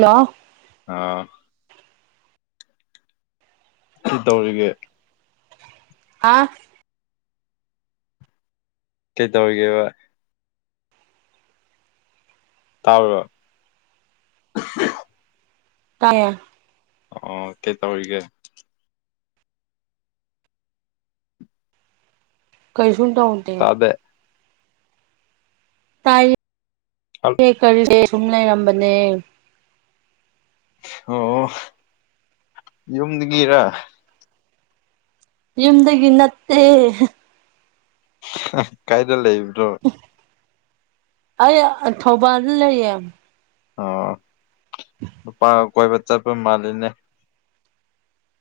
hello ꯑꯥ ꯁꯤ ꯇꯧꯔꯤꯒꯦ ꯑꯥ ꯀꯩ ꯇꯧꯒꯦꯕ ꯇꯕ ꯇꯥꯏ ꯑ ꯀꯩ ꯇꯧꯔꯤꯒꯦ ꯀꯩꯁꯟ ꯇꯎꯟꯗꯦ ꯇꯥꯗꯦ ꯇꯥꯏ ꯀꯔꯤ ꯁꯨꯝ ꯂꯩꯔꯝꯕꯅꯦ ꯑꯣ ꯌꯨꯝꯗꯒꯤꯔ ꯌꯝꯗꯗꯒꯤ ꯅꯠꯇꯦ ꯀꯥꯏꯗ ꯂꯩꯗ ꯑ ꯑ ꯊꯧꯕꯥꯔ ꯂꯩ ꯌꯥꯝ ꯑꯄꯥ ꯀꯣꯏꯕ ꯆꯠꯄ ꯃꯥꯜꯂꯤꯅꯦ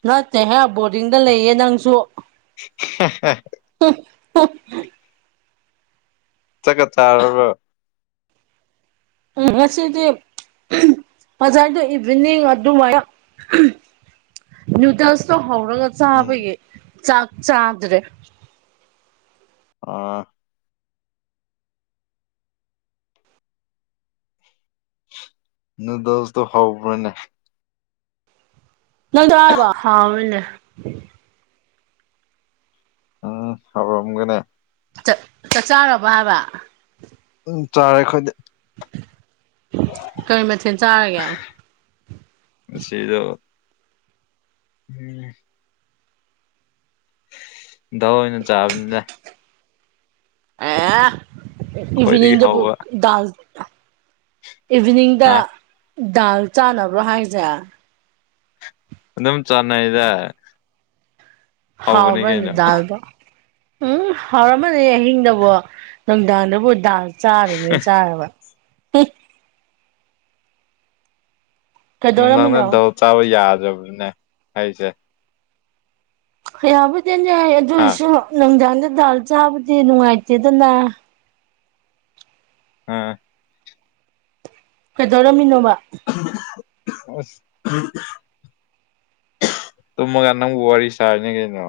ꯅꯠꯇꯦꯍꯦ ꯕꯣꯔꯗꯤꯡꯗ ꯂꯩꯌꯦ ꯅꯪꯁꯨ [unintelligible] [inaudible] ꯍ [unintelligible] [inaudible] ꯆ ꯀ ꯇꯥꯔꯔꯕ ꯁꯦꯗꯤ ꯍꯁꯥꯏꯗ ꯏꯚꯅꯤꯡ ꯑꯗꯨ ꯑꯗꯨꯃ ꯅ꯭ꯌꯨꯗꯦꯜꯁꯣ ꯍꯧꯔꯒ ꯎꯝ ꯆꯥꯕꯒꯤ ꯆꯥꯛ ꯆꯥꯗ꯭ꯔꯦ ꯑꯥ ꯅꯗꯁꯇꯣ ꯍ꯭ꯔꯅꯦ [unintelligible] [inaudible] ꯎꯝ ꯍꯕꯝꯒꯅꯦ ꯆꯥꯛ ꯆꯥꯔꯕ ꯍꯥꯏꯕ ꯎ ꯆꯥꯔꯦ ꯑꯩꯈꯣꯏꯗꯤ ꯀꯔꯤ ꯃꯊꯦꯜ ꯆꯥꯔꯒꯦ ꯉꯁꯤꯗꯣ ꯎꯝ ꯗꯥꯎ ꯑꯣꯏꯅ ꯆꯥꯕꯅꯤꯅ ꯑꯦ ꯈ꯭ꯋꯥꯏꯗꯒꯤ ꯏꯚꯅꯤꯡꯗ ꯍꯧꯕ ꯏꯚꯤꯅꯤꯡꯗ ꯍꯥ ꯗꯥꯜ ꯆꯥꯅꯕ꯭ꯔꯣ ꯍꯥꯏꯁꯦ ꯑꯗꯨꯝ ꯆꯅꯗ ꯍꯥꯎꯕꯅꯤꯗꯜꯕ ꯎꯝ ꯍꯥꯎꯔꯝꯃꯅꯤ ꯑꯍꯤꯡꯗꯕꯨ ꯅꯨꯡꯗꯥꯡꯗꯕꯨ ꯗꯥ ꯆꯥꯔꯤꯅꯦꯅ ꯆꯥꯔꯕ ꯎ [unintelligible] [inaudible] ꯅꯨꯡꯗꯥꯡꯗ ꯀꯩꯗꯧꯔꯝꯃꯤꯅꯣ ꯗꯧ ꯆꯥꯕ ꯌꯥꯗ꯭ꯔꯕꯅꯤꯅꯦ ꯑꯩꯁꯦ ꯍꯥ ꯌꯥꯕꯗꯤꯅꯁꯨ ꯅꯖ ꯗꯜ ꯆꯥꯕꯗꯤ ꯅꯨꯡꯉꯥꯏꯇꯦ ꯗꯅ ꯑꯥ ꯀꯩꯗꯧꯔꯝꯃꯤꯅꯣꯕ ꯑꯁ ꯇꯨꯝꯃꯒꯥ ꯅꯪꯕꯨ ꯋꯥꯔꯤ ꯁꯥꯥꯏꯅꯦ ꯀꯩꯅꯣ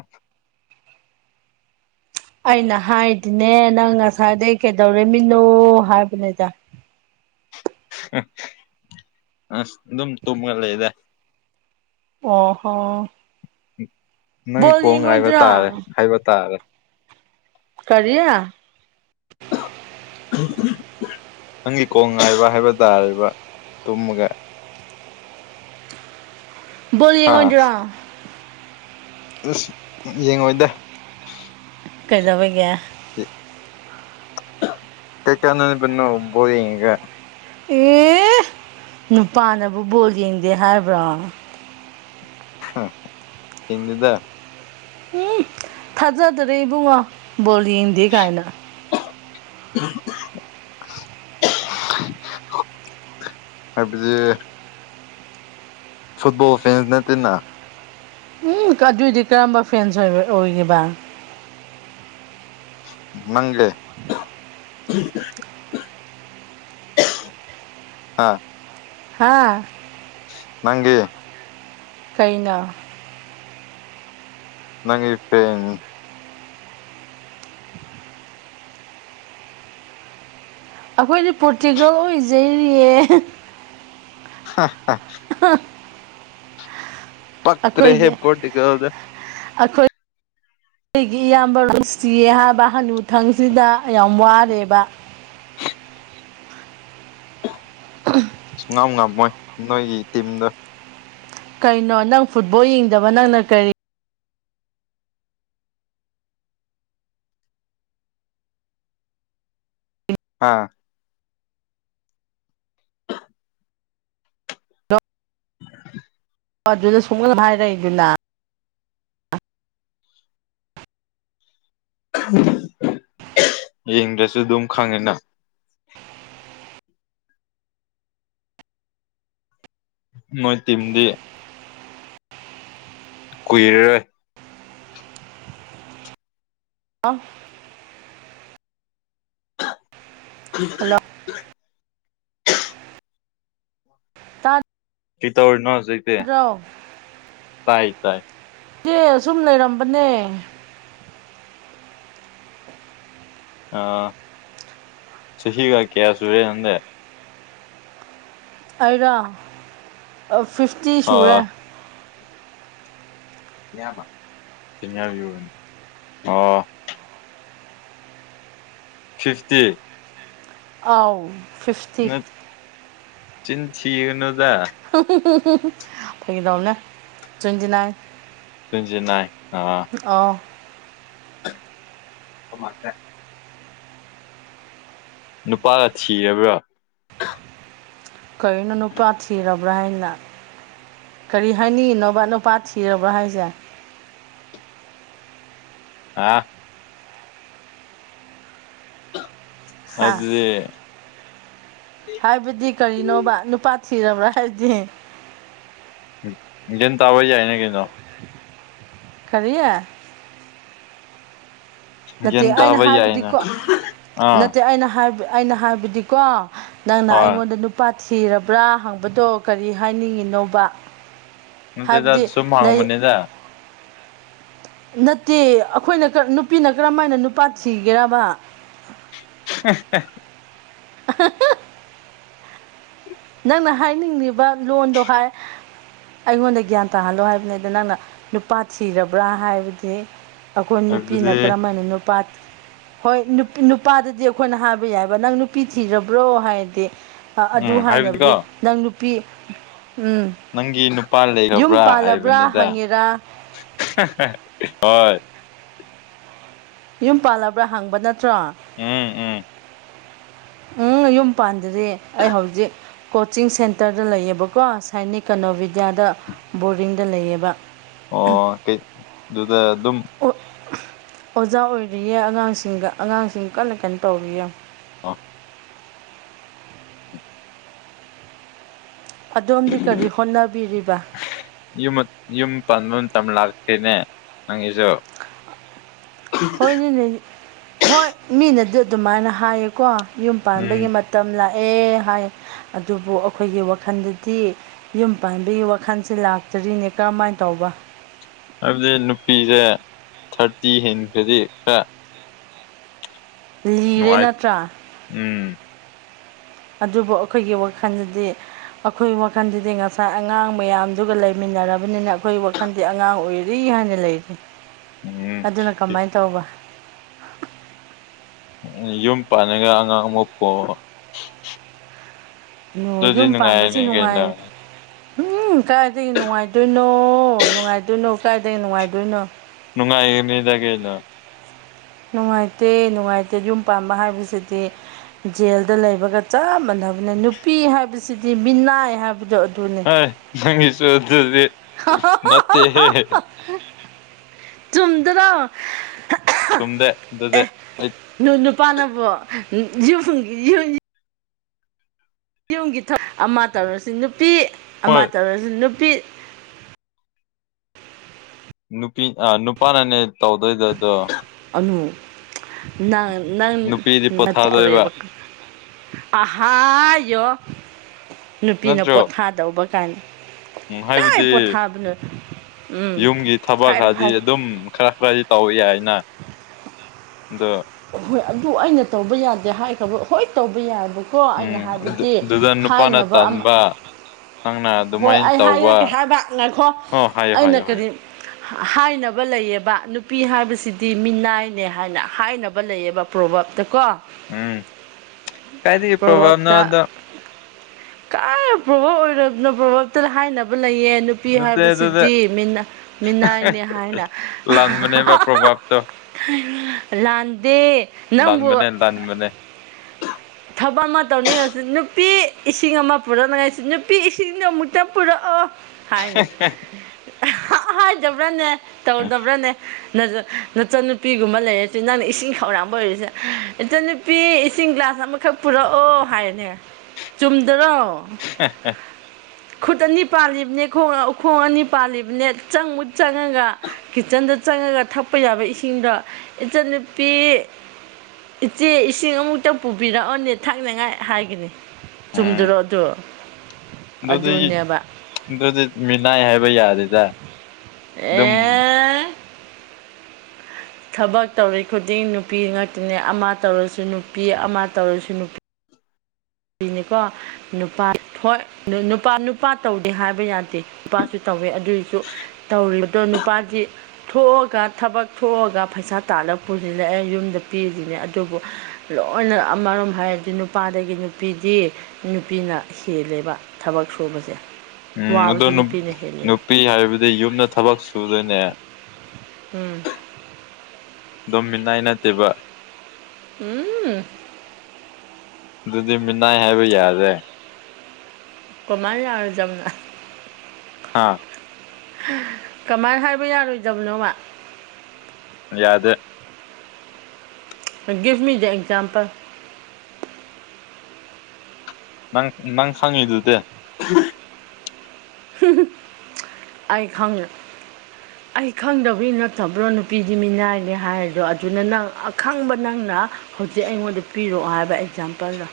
ꯑꯩꯅ ꯍꯥꯏꯗꯤꯅꯦ ꯅꯪ ꯉꯁꯥꯏꯗꯒꯤꯩ ꯀꯩꯗꯧꯔꯝꯃꯤꯅꯣ ꯍꯥꯏꯕꯅꯦꯗ ꯑꯁ ꯑꯗꯨꯝ ꯇꯨꯝꯃ ꯂꯩꯗ ꯑ ꯍꯣ ꯅꯪ ꯕꯣꯜ ꯀꯣꯜ ꯉꯥꯏꯕ ꯌꯦꯡꯉꯣꯏꯗ꯭ꯔꯣ ꯇꯥꯔꯦ ꯍꯥꯏꯕ ꯇꯥꯔꯦ ꯀꯔꯤꯌꯥ ꯅꯪꯒꯤ ꯀꯣꯜ ꯉꯥꯏꯕ ꯍꯥꯏꯕ ꯇꯥꯔꯦꯔꯤꯕ ꯇꯨꯝꯃꯒ ꯕꯣꯜ ꯍꯥ ꯂꯤꯒꯣꯟꯖꯔꯥ ꯑꯁ ꯌꯦꯡꯉꯣꯏꯗ ꯀꯩꯗꯧꯕꯒꯦ ꯀꯩ ꯀꯦꯟꯅꯕꯅꯣ ꯑꯦ ꯅꯨꯄꯥꯅꯕꯨ ꯕꯣꯜ ꯌꯦꯡꯗꯦ ꯍꯥꯏꯕ꯭ꯔꯣ ꯍꯥ ꯌꯦꯡꯗꯦꯗ ꯎꯝ ꯊꯥꯖꯗꯔꯦ ꯏꯕꯨꯡꯉꯣ ꯕꯣꯂ ꯍꯟꯗꯤ ꯀꯥꯏꯅ ꯑ ꯄꯦ ꯐꯨꯠꯕꯣꯜ ꯐꯦꯟꯁ ꯅꯅ ꯎꯝ ꯑꯗꯨꯏꯗꯤ ꯀꯔꯝꯕ ꯐ꯭ꯔꯦꯟꯁꯕ ꯑꯣꯏꯈꯤꯕ ꯅꯪꯒꯤ ꯍꯥꯥ ꯍꯥꯥ ꯅꯪꯒꯤ ꯀꯩꯅꯣ ꯅꯪꯒꯤ ꯐꯦꯟ ꯑꯩꯈꯣꯏꯗꯤ ꯄꯣꯔꯇꯤꯀꯜ ꯑꯣꯏꯖꯩꯔꯤꯌꯦ [unintelligible] ꯄꯛ ꯔꯦꯍꯦ ꯄꯇꯤ ꯀꯗ ꯑꯩꯈꯣꯏ ꯑꯩꯒꯤ ꯏꯌꯥꯝꯕ ꯔꯅꯨꯡꯁꯤꯌꯦ ꯍꯥꯏꯕ ꯍꯅꯨꯊꯪꯁꯤꯗ ꯌꯥꯝ ꯋꯥꯔꯦꯕ ꯁꯨꯡꯉꯝ ꯉꯝꯃꯣꯏ ꯅꯣꯏꯒꯤ ꯇꯤꯝꯗꯣ ꯀꯩꯅꯣ ꯅꯪ ꯐꯨꯠꯕꯣꯜ ꯌꯦꯡꯗꯕ ꯅꯪꯅ ꯀꯔꯤ ꯍꯥꯥ ꯑꯣ ꯑꯗꯨꯗ ꯁꯨꯡꯍꯜ ꯍꯥꯏꯔꯛꯏꯗꯨꯅ ꯌꯦꯡꯗ꯭ꯔꯁꯨ ꯑꯗꯨꯝ ꯈꯪꯉꯤꯅ ꯃꯣꯏ ꯇꯤꯝꯗꯤ ꯀꯨꯏꯔꯔꯣꯏ ꯑꯣ ꯍꯜꯂꯣ ꯇꯥꯗ ꯀꯩ ꯇꯧꯔꯤꯅꯣ ꯍꯧꯖꯤꯛꯇꯤ ꯇꯥꯏ ꯇꯥꯏ ꯏꯦ ꯑꯁꯨꯝ ꯂꯩꯔꯝꯕꯅꯦ ꯑ ꯁꯤ ꯍꯤꯒꯀꯦꯌꯥ ꯁꯨꯔꯦ ꯅꯗꯦ ꯑꯩꯔ ꯐꯤꯐꯇꯤ ꯑ ꯁꯨꯔꯦ ꯆ ꯑ ꯐꯤꯞꯇꯤ ꯑꯥꯎ ꯐꯤꯐꯇꯤ ꯆꯤꯟꯁꯤꯅ ꯐꯗꯅꯦ ꯇ꯭ꯋꯦꯟꯇꯤ ꯅꯥꯏꯟ ꯇ꯭ꯋꯦꯟꯇ ꯅꯥꯏꯟ ꯑ ꯑꯣ ꯑꯃ ꯀ ꯅꯨꯄꯥꯒ ꯊꯤꯔꯕ꯭ꯔꯥ ꯀꯔꯤꯅꯣ ꯅꯨꯄꯥ ꯊꯤꯔꯕ꯭ꯔꯥ ꯍꯥꯏꯅ ꯀꯔꯤ ꯍꯥꯏꯅꯤ ꯅꯣꯕꯥꯠꯅꯣꯄꯥ ꯊꯤꯔꯕ꯭ꯔꯥ ꯍꯥꯏꯁꯦ [inaudible] ꯑꯥ ꯍꯥ ꯑꯗꯨꯗꯤ ꯍꯥꯏꯕꯗꯤ ꯀꯔꯤꯅꯣꯕ ꯅꯨꯄꯥ ꯊꯤꯔꯕ꯭ꯔꯥ ꯍꯥꯏꯕꯗꯤ ꯒꯅ ꯇꯥꯕ ꯌꯥꯏꯅꯦ ꯀꯩꯅꯣ ꯀꯦ ꯅꯠꯇꯦ ꯒ꯭ꯌꯥꯟ ꯑꯩꯅ ꯇꯥꯕ ꯌꯥꯏꯅ ꯍꯥꯏꯕꯗꯤꯀꯣ ꯑꯥ ꯅꯠꯇꯦ ꯑꯩꯅ ꯍꯥꯏꯕ ꯑꯩꯅ ꯍꯥꯏꯕꯗꯤꯀꯣ ꯅꯪꯅ ꯍꯣꯏ ꯑꯩꯉꯣꯟꯗ ꯅꯨꯄꯥ ꯊꯤꯔꯕ꯭ꯔꯥ ꯍꯪꯕꯗꯣ ꯀꯔꯤ ꯍꯥꯏꯅꯤꯡꯉꯤꯅꯣꯕ ꯅꯠꯇꯦꯗ ꯍꯥꯏꯕꯗꯤ ꯁꯨꯝ ꯂꯩ ꯍꯥꯡꯕꯅꯤꯗ ꯅꯠꯇꯦ ꯑꯩꯈꯣꯏꯅ ꯅꯨꯄꯤꯅ ꯀꯔꯝꯃ ꯍꯥꯏꯅ ꯅꯨꯄꯥ ꯊꯤꯒꯦꯔꯕ [inaudible] [inaudible] ꯅꯪꯅ ꯍꯥꯏꯅꯤꯡꯉꯤꯕ ꯂꯣꯟꯗꯣ ꯍꯥꯏ ꯑꯩꯉꯣꯟꯗ ꯒ꯭ꯌꯥꯟ ꯇꯥꯍꯜꯂꯣ ꯍꯥꯏꯕꯅꯤ ꯑꯗ ꯅꯪꯅ ꯅꯨꯄꯥ ꯊꯤꯔꯕ꯭ꯔꯥ ꯍꯥꯏꯕꯗꯤ ꯑꯩꯈꯣꯏ ꯅꯨꯄꯤꯅ ꯍꯥꯏꯕꯗꯤ ꯀꯔꯝ ꯍꯥꯏꯅ ꯅꯨꯄꯥ ꯍꯣꯏ ꯅꯨ ꯅꯨꯄꯥꯗꯗꯤ ꯑꯩꯈꯣꯏꯅ ꯍꯥꯏꯕ ꯌꯥꯏꯑꯕ ꯅꯪ ꯅꯨꯄꯤ ꯊꯤꯔꯕ꯭ꯔꯣ ꯍꯥꯏꯔꯗꯤ ꯎꯝ ꯑꯗꯨ ꯍꯥꯏꯅꯕꯗꯤ ꯍꯥꯏꯕꯗꯤꯀꯣ ꯅꯪ ꯅꯨꯄꯤ ꯎꯝ ꯅꯪꯒꯤ ꯅꯨꯄꯥ ꯌꯨꯝ ꯂꯩꯔꯕ꯭ꯔꯥ ꯄꯥꯜꯂꯕ꯭ꯔꯥ ꯍꯥꯏꯕꯅꯤꯗ ꯍꯪꯉꯤꯔꯥ ꯍꯣꯏ ꯌꯨꯝ ꯄꯥꯜꯂꯕ꯭ꯔꯥ ꯍꯪꯕ ꯅꯠꯇ꯭ꯔꯣ ꯎꯝ ꯎꯝ ꯎꯝ ꯌꯨꯝ ꯄꯥꯟꯗ꯭ꯔꯤ ꯑꯩ ꯍꯧꯖꯤꯛ ꯀꯣꯆꯤꯡ ꯁꯦꯟꯇꯔꯗ ꯂꯩꯑꯕꯀꯣ ꯁꯥꯏꯅꯤ ꯀꯅꯣꯚꯤꯗ꯭ꯌꯥꯗ ꯕꯣꯔꯗꯤꯡꯗ ꯂꯩꯑꯕ ꯑꯣ ꯀꯩ ꯑꯗꯨꯗ ꯑꯗꯨꯝ ꯑꯣꯖꯥ ꯑꯣꯏꯔꯤꯌꯦ ꯑꯉꯥꯡꯁꯤꯡꯒ ꯑꯉꯥꯡꯁꯤꯡ ꯀꯟꯅ ꯀꯟꯅ ꯇꯧꯔꯤꯌꯦ ꯑ ꯑꯗꯣꯝꯗꯤ ꯀꯔꯤ ꯍꯣꯠꯅꯕꯤꯔꯤꯕ ꯌ ꯌꯨꯝ ꯄꯨꯡ ꯇꯝꯂꯥ ꯍꯅꯦ ꯅꯪꯤꯁꯨ ꯍꯣꯏꯅꯦꯅꯦ ꯍꯣꯏ ꯃꯤꯅꯗꯤ ꯑꯗꯨꯃꯥꯏꯅ ꯍꯥꯏꯌꯦꯀꯣ ꯌꯨꯝ ꯎꯝ ꯄꯥꯟꯕꯒꯤ ꯃꯇꯝ ꯂꯥꯛꯑꯦ ꯍꯥꯏ ꯑꯗꯨꯕꯨ ꯑꯩꯈꯣꯏꯒꯤ ꯋꯥꯈꯜꯗꯗꯤ ꯌꯨꯝ ꯄꯥꯟꯕꯒꯤ ꯋꯥꯈꯜꯁꯦ ꯂꯥꯛꯇꯔꯤꯅꯦ ꯀꯔꯝꯍꯥꯏꯅ ꯇꯧꯕ ꯋꯥ ꯍꯥꯏꯕꯗꯤ ꯅꯨꯄꯤꯁꯦ ꯊꯥꯔꯇꯤ ꯍꯦꯟꯈ꯭ꯔꯗꯤ ꯈꯔ ꯂꯤꯔꯦ ꯅꯅꯨꯡꯉꯥꯏ ꯅꯠꯇ꯭ꯔꯥ ꯎꯝ ꯑꯗꯨꯕꯨ ꯑꯩꯈꯣꯏꯒꯤ ꯋꯥꯈꯜꯗꯗꯤ ꯑꯩꯈꯣꯏ ꯋꯥꯈꯜꯗꯨꯗꯤ ꯉꯁꯥꯏ ꯑꯉꯥꯡ ꯃꯌꯥꯝꯗꯨꯒ ꯂꯩꯃꯤꯟꯅꯔꯕꯅꯤꯅ ꯑꯩꯈꯣꯏ ꯋꯥꯈꯜꯗꯤ ꯑꯉꯥꯡ ꯑꯣꯏꯔꯤ ꯍꯥꯟꯅ ꯂꯩꯔꯤ ꯎꯝ ꯑꯗꯨꯅ ꯀꯃꯥꯏꯅ ꯇꯧꯕ ꯌꯨꯝ ꯄꯅꯦꯒ ꯑꯉꯥꯡꯉꯄꯣ ꯌꯨꯝ ꯄꯥꯟꯕꯁ ꯀꯩꯅꯣ ꯅꯨꯡꯉꯥꯏ ꯎꯝ ꯀꯥꯏꯗꯒꯤ ꯅꯨꯡꯉꯥꯏꯗꯣꯏꯅꯣ ꯅꯨꯡꯉꯥꯏꯗꯣꯏꯅꯣ ꯀꯥꯏꯗꯒꯤ ꯅꯨꯡꯉꯥꯏꯗꯣꯏꯅꯣ ꯅꯨꯡꯉꯥꯏꯃꯤꯗꯒꯤꯦꯅ ꯅꯨꯡꯉꯥꯏꯇꯦ ꯅꯨꯡꯉꯥꯏꯇꯦ ꯌꯨꯝ ꯄꯥꯟꯕ ꯍꯥꯏꯕꯁꯤꯗꯤ ꯖꯦꯜꯗ ꯂꯩꯕꯒ ꯆꯞ ꯃꯥꯟꯅꯩ ꯅꯨꯄꯤ ꯍꯥꯏꯕꯁꯤꯗꯤ ꯃꯤꯅꯥꯏ ꯍꯥꯏꯕꯗꯣ ꯑꯗꯨꯅꯦ ꯑ ꯅꯪꯁꯨꯦ ꯃꯦ ꯆꯨꯝꯗ꯭ꯔ ꯁꯗꯦ ꯑꯗꯨꯗꯦ ꯄꯥꯟꯅꯕꯣ ꯌꯨꯝꯒꯤ ꯑꯃ ꯇꯧꯔꯁꯤ ꯅꯨꯄꯤ ꯑꯃ ꯍꯣꯏ ꯇꯧꯔꯁꯤ ꯅꯨ ꯐꯦ [unintelligible] [inaudible] ꯅꯨꯄꯤ ꯅꯨꯄꯥꯅꯅꯦ ꯇꯧꯗꯣꯏꯗ ꯑꯗꯣ ꯎ ꯏ [unintelligible] [inaudible] ꯅꯪ ꯅꯨꯄꯤꯗꯤ ꯅ ꯄꯣꯊꯥꯗꯣꯏꯕ ꯆꯎꯔꯦꯕ ꯑꯍꯥꯌꯣ ꯅꯨꯄꯤꯅ ꯅꯠꯇ꯭ꯔꯣ ꯄꯣꯊꯥꯗꯧꯕ ꯀꯥꯏꯅ ꯎꯝ ꯀꯥꯏ ꯍꯥꯏꯕꯗꯤ ꯄꯣꯊꯥꯕꯅꯣ ꯎꯝ ꯌꯨꯝꯒꯤ ꯊꯕꯛ ꯍꯥꯏꯔꯣ ꯍꯥꯏꯗꯤ ꯍꯥꯏꯔꯣ ꯑꯗꯨꯝ ꯈꯔ ꯈꯔꯗꯤ ꯇꯧ ꯌꯥꯏ ꯗ [unintelligible] [inaudible] ꯍꯣꯏ ꯑꯗꯨ ꯑꯩꯅ ꯇꯧꯕ ꯌꯥꯗꯦ ꯍꯥꯏꯈ꯭ꯔꯕ ꯍꯣꯏ ꯇꯧꯕ ꯌꯥꯕ ꯀꯣ ꯑꯩꯅ ꯎꯝ ꯍꯥꯏꯕꯗꯤ ꯑꯗꯨꯗ ꯅꯨꯄꯥꯅ ꯍꯥꯏꯅꯕ ꯑꯃ ꯇꯟꯕ ꯅꯪꯅ ꯍꯣꯏ ꯑꯗꯨꯃꯥꯏꯅ ꯑꯩ ꯍꯥꯏꯔꯛꯀꯦ ꯇꯧꯕ ꯍꯥꯏꯕ ꯉꯥꯏꯈꯣ ꯑꯣ ꯍꯥꯏꯌꯣ ꯑꯩꯅ ꯍꯥꯏꯌꯣ ꯍꯥꯏꯌꯣ ꯀꯔꯤ ꯍꯥꯏꯅꯕ ꯂꯩꯌꯦꯕ ꯅꯨꯄꯤ ꯍꯥꯏꯕꯁꯤꯗꯤ ꯃꯤꯅꯥꯏꯅꯦ ꯍꯥꯏꯅ ꯍꯥꯏꯅꯕ ꯂꯩꯕ ꯄ꯭ꯔꯣꯚꯇ ꯀꯣ ꯎꯝ ꯀꯥꯏꯗꯒꯤ ꯄ꯭ꯔꯣꯚꯞꯇ ꯄ꯭ꯔꯣꯕꯥꯝꯅꯣꯗ ꯀ ꯄ꯭ꯔꯚ ꯑꯣꯏꯔꯕꯅꯣ ꯄ꯭ꯔꯣꯚꯇ ꯍꯥꯏꯅꯕ ꯂꯩꯌꯦ ꯅꯨꯄꯤ ꯅꯠꯇꯦ ꯑꯗꯨꯗ ꯍꯥꯏꯕꯁꯤꯗꯤ ꯃꯤꯅꯥꯏꯅꯤ ꯍꯥꯏꯅ ꯂꯥꯟꯕꯅꯦꯕ ꯄ꯭ꯔꯣꯚꯥꯞꯇꯣ ꯂꯥꯟ ꯅꯪꯕꯨ ꯂꯥꯟꯕꯅꯦ ꯂꯥꯟꯕꯅꯦ ꯊꯕꯛ ꯑꯃ ꯇꯧꯅꯤꯡꯔꯁꯤ ꯅꯨꯄꯤ ꯏꯁꯤꯡ ꯑꯃ ꯄꯨꯔꯛꯅꯉꯥꯏꯁꯤ ꯅꯨꯄꯤ ꯏꯁꯤꯡꯗꯣ ꯑꯃꯨꯛꯇ ꯄꯨꯔꯛꯑꯣ ꯍꯥꯏꯅꯤ ꯍꯥꯏꯗꯕ꯭ꯔꯅꯦ ꯇꯧꯗꯕ꯭ꯔꯥꯅꯦ ꯅ ꯅꯆ ꯅꯨꯄꯤꯒꯨꯝꯕ ꯂꯩꯔꯁꯨ ꯅꯪꯅ ꯏꯁꯤꯡ ꯈꯧꯔꯥꯡꯝꯕ ꯑꯣꯏꯔꯤꯁꯦ ꯏꯆꯟꯅꯨꯄꯤ ꯏꯁꯤꯡ ꯒ꯭ꯂꯥꯁ ꯑꯃꯈꯛ ꯄꯨꯔꯛꯑꯣ ꯍꯥꯏꯔꯅꯦ ꯆꯨꯝꯗ꯭ꯔꯣ [unintelligible] [inaudible] ꯈꯨꯠ ꯑꯅꯤ ꯄꯥꯜꯂꯤꯕꯅꯦ ꯈꯣꯡ ꯑꯅꯤ ꯄꯥꯜꯂꯤꯕꯅꯦ ꯆꯪꯃꯨ ꯆꯪꯉꯒ ꯀꯤꯠꯆꯟꯗ ꯆꯪꯉꯒ ꯊꯛꯄ ꯌꯥꯕ ꯏꯁꯤꯡꯗꯣ ꯏꯟꯆꯟ ꯄꯤ ꯏꯆꯦ ꯏꯁꯤꯡ ꯑꯃꯨꯛꯇ ꯄꯨꯕꯤꯔꯛꯑꯣꯅꯦ ꯊꯥꯛꯅꯉꯥꯏ ꯍꯥꯏꯒꯅꯤ ꯆꯨꯝꯗꯔꯛ ꯑꯗꯨ ꯑꯗꯨ ꯑꯗꯨꯗꯤ ꯑꯗꯨꯅꯦꯕ ꯑꯗꯨꯗꯤ ꯃꯤꯅꯥꯏ ꯍꯥꯏꯕ ꯌꯥꯗꯦꯗ ꯑꯗꯨꯝ ꯑꯦ [inaudible] ꯊꯕꯛ ꯇꯧꯔꯤ ꯈꯨꯗꯤꯡ ꯅꯨꯄꯤ ꯉꯥꯛꯇꯅꯦꯩ ꯑꯃ ꯇꯧꯔꯁꯨ ꯅꯨꯄꯤ ꯑꯃ ꯇꯧꯔꯁꯨ ꯅꯨꯄꯤ ꯅꯤꯀꯣ ꯅꯨꯄꯥ ꯍꯣꯏ ꯅꯨ ꯅꯨꯄꯥ ꯇꯧꯗꯦ ꯍꯥꯏꯕ ꯌꯥꯗꯦ ꯅꯨꯄꯥꯁꯨ ꯇꯧ ꯇꯧꯋꯦ ꯑꯗꯨꯏꯁꯨ ꯇꯧꯔꯤꯕꯗꯣ ꯅꯨꯄꯥꯁꯤ ꯊꯣꯛꯑꯒ ꯊꯕꯛꯑꯒ ꯄꯩꯁꯥ ꯇꯥꯜ ꯄꯨꯁꯤꯅ ꯑꯩ ꯌꯨꯝꯗ ꯄꯤꯔꯤꯁꯤꯅꯦ ꯑꯗꯨꯕꯨ ꯂꯣꯏꯅ ꯑꯃꯔꯣꯝ ꯍꯥꯏꯔꯗꯤ ꯅꯨꯄꯥꯗꯒꯤ ꯅꯨꯄꯤꯗꯤ ꯅꯨꯄꯤꯅ ꯍꯦꯜꯂꯦꯕ ꯊꯕꯛ ꯁꯨꯕꯁꯦ ꯎꯝ ꯑꯗ ꯋꯥꯕꯁꯨ ꯅꯨꯄꯤꯅ ꯍꯦꯜꯂꯦꯕ ꯅꯨꯄꯤ ꯍꯥꯏꯕꯗꯤ ꯌꯨꯝꯗ ꯊꯕꯛ ꯁꯨꯗꯣꯏꯅꯦ ꯎꯝ ꯗꯣꯃꯤꯅꯥꯏ ꯅꯠꯇꯦꯕ ꯎꯝ ꯑꯗꯨꯗꯤ ꯃꯤꯅꯥꯏ ꯍꯥꯏꯕ ꯌꯥꯔꯦ ꯀꯃꯥꯏꯔ ꯆꯝꯅ ꯍꯥꯥ ꯀꯃꯥꯏꯅ ꯍꯥꯏꯕ ꯌꯥꯔꯣꯏꯗꯕꯅꯣꯃ ꯌꯥꯗꯦ ꯒꯤꯞ ꯃꯤꯗꯤ ꯑꯦꯛꯖꯝꯄꯜ ꯅꯪ ꯅꯪ ꯍꯪꯉꯤꯗꯨꯗꯤ ꯑꯩ ꯈꯪ ꯑꯩ ꯈꯪꯗꯕꯒꯤ ꯅꯠꯇꯕ꯭ꯔꯣ ꯅꯨꯄꯤꯗꯤ ꯃꯤꯅꯥꯏꯅꯦ ꯍꯥꯏꯔꯗꯣ ꯑꯗꯨꯅ ꯅꯪ ꯑꯈꯪꯕ ꯅꯪ ꯈ ꯍꯧꯖꯤꯛ ꯑꯩꯉꯣꯟꯗ ꯄꯤꯔꯛꯑꯣ ꯍꯥꯏꯕ ꯑꯦꯛꯖꯥꯝꯄꯜꯗ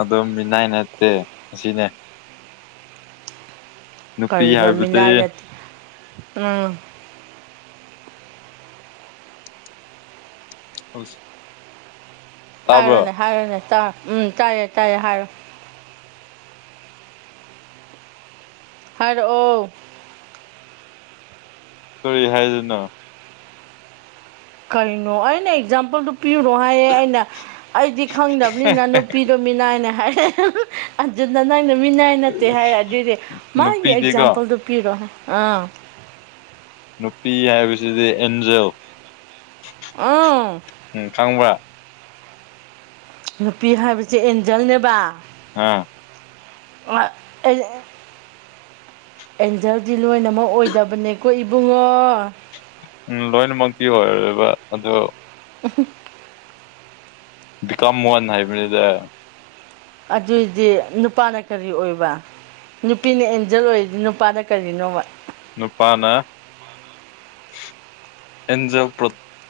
ꯑꯗꯨꯝ ꯃꯤꯅꯥꯏ ꯅꯠꯇꯦ ꯑꯁꯤꯅꯦ ꯅꯨꯄꯤ ꯍꯥꯏꯕꯗꯤ ꯀꯔꯤꯅꯃꯤꯅꯅ ꯎꯝ ꯍꯣꯏꯁ ꯍꯥꯏꯔꯣꯅꯦ ꯍꯥꯏꯔꯣꯅꯦ ꯎꯝ ꯇꯥꯏꯌꯦꯦ ꯇꯥꯏꯌꯦꯦ ꯍꯥꯏꯔꯣ ꯍꯥꯏꯔ ꯑꯣ ꯀꯔꯤ ꯍꯥꯏꯗꯅꯣ ꯀꯩꯅꯣ ꯑꯩꯅ ꯑꯦꯛꯖꯥꯝꯄꯜꯗꯨ ꯄꯤꯔꯨꯔꯣ ꯍꯥꯏꯌꯦ ꯑꯩꯅ ꯑꯩꯗꯤ ꯈꯪꯗꯕꯅꯤꯅ ꯅꯨꯄꯤꯗꯨꯣ ꯃꯤꯅꯥꯏꯅꯦ ꯍꯥꯏꯔꯛꯦ ꯑꯟꯖꯤꯗ ꯅꯪ ꯑ ꯃꯤꯅꯥꯏ ꯅꯠꯇꯦ ꯍꯥꯏꯔ ꯑꯗꯨꯏꯗꯤ ꯃꯥꯒꯤ ꯅꯨꯄꯤꯗꯤꯀꯣ ꯑꯦꯛꯖꯥꯝꯄꯜꯗꯨꯣ ꯄꯤꯔꯣ ꯑꯥ ꯅꯨꯄꯤ ꯍꯥꯏꯕꯁꯤꯗꯤ ꯑꯦꯟꯖꯦꯜ ꯑꯥ ꯎꯝ ꯈꯪꯕ꯭ꯔꯥ ꯅꯨꯄꯤ ꯍꯥꯏꯕꯕꯁꯤꯦ ꯑꯦꯟꯖꯜꯅꯦꯕ ꯑꯥ [inaudible] ꯑꯦꯟꯖꯦꯜꯗꯤ ꯂꯣꯏꯅꯃꯛ ꯑꯣꯏꯗꯕꯅꯦꯀꯣ ꯏꯕꯨꯡꯉꯣ ꯎꯝ ꯂꯣꯏꯅꯃꯛꯇꯤ ꯑꯣꯏꯔꯣꯏꯕ ꯑꯣ ꯎ ꯕꯤꯀꯝ ꯋꯥꯟ ꯍꯥꯏꯕꯅꯤꯗ ꯑꯗꯨꯏꯗꯤ ꯅꯨꯄꯥꯅ ꯀꯔꯤ ꯑꯣꯏꯕ ꯅꯨꯄꯤꯅ ꯑꯦꯟꯖꯜ ꯑꯣꯏꯔꯤꯗꯤ ꯅꯨꯄꯥꯅ ꯀꯔꯤꯅꯣꯕ ꯅꯨꯄꯥꯅ ꯑꯦꯟꯖ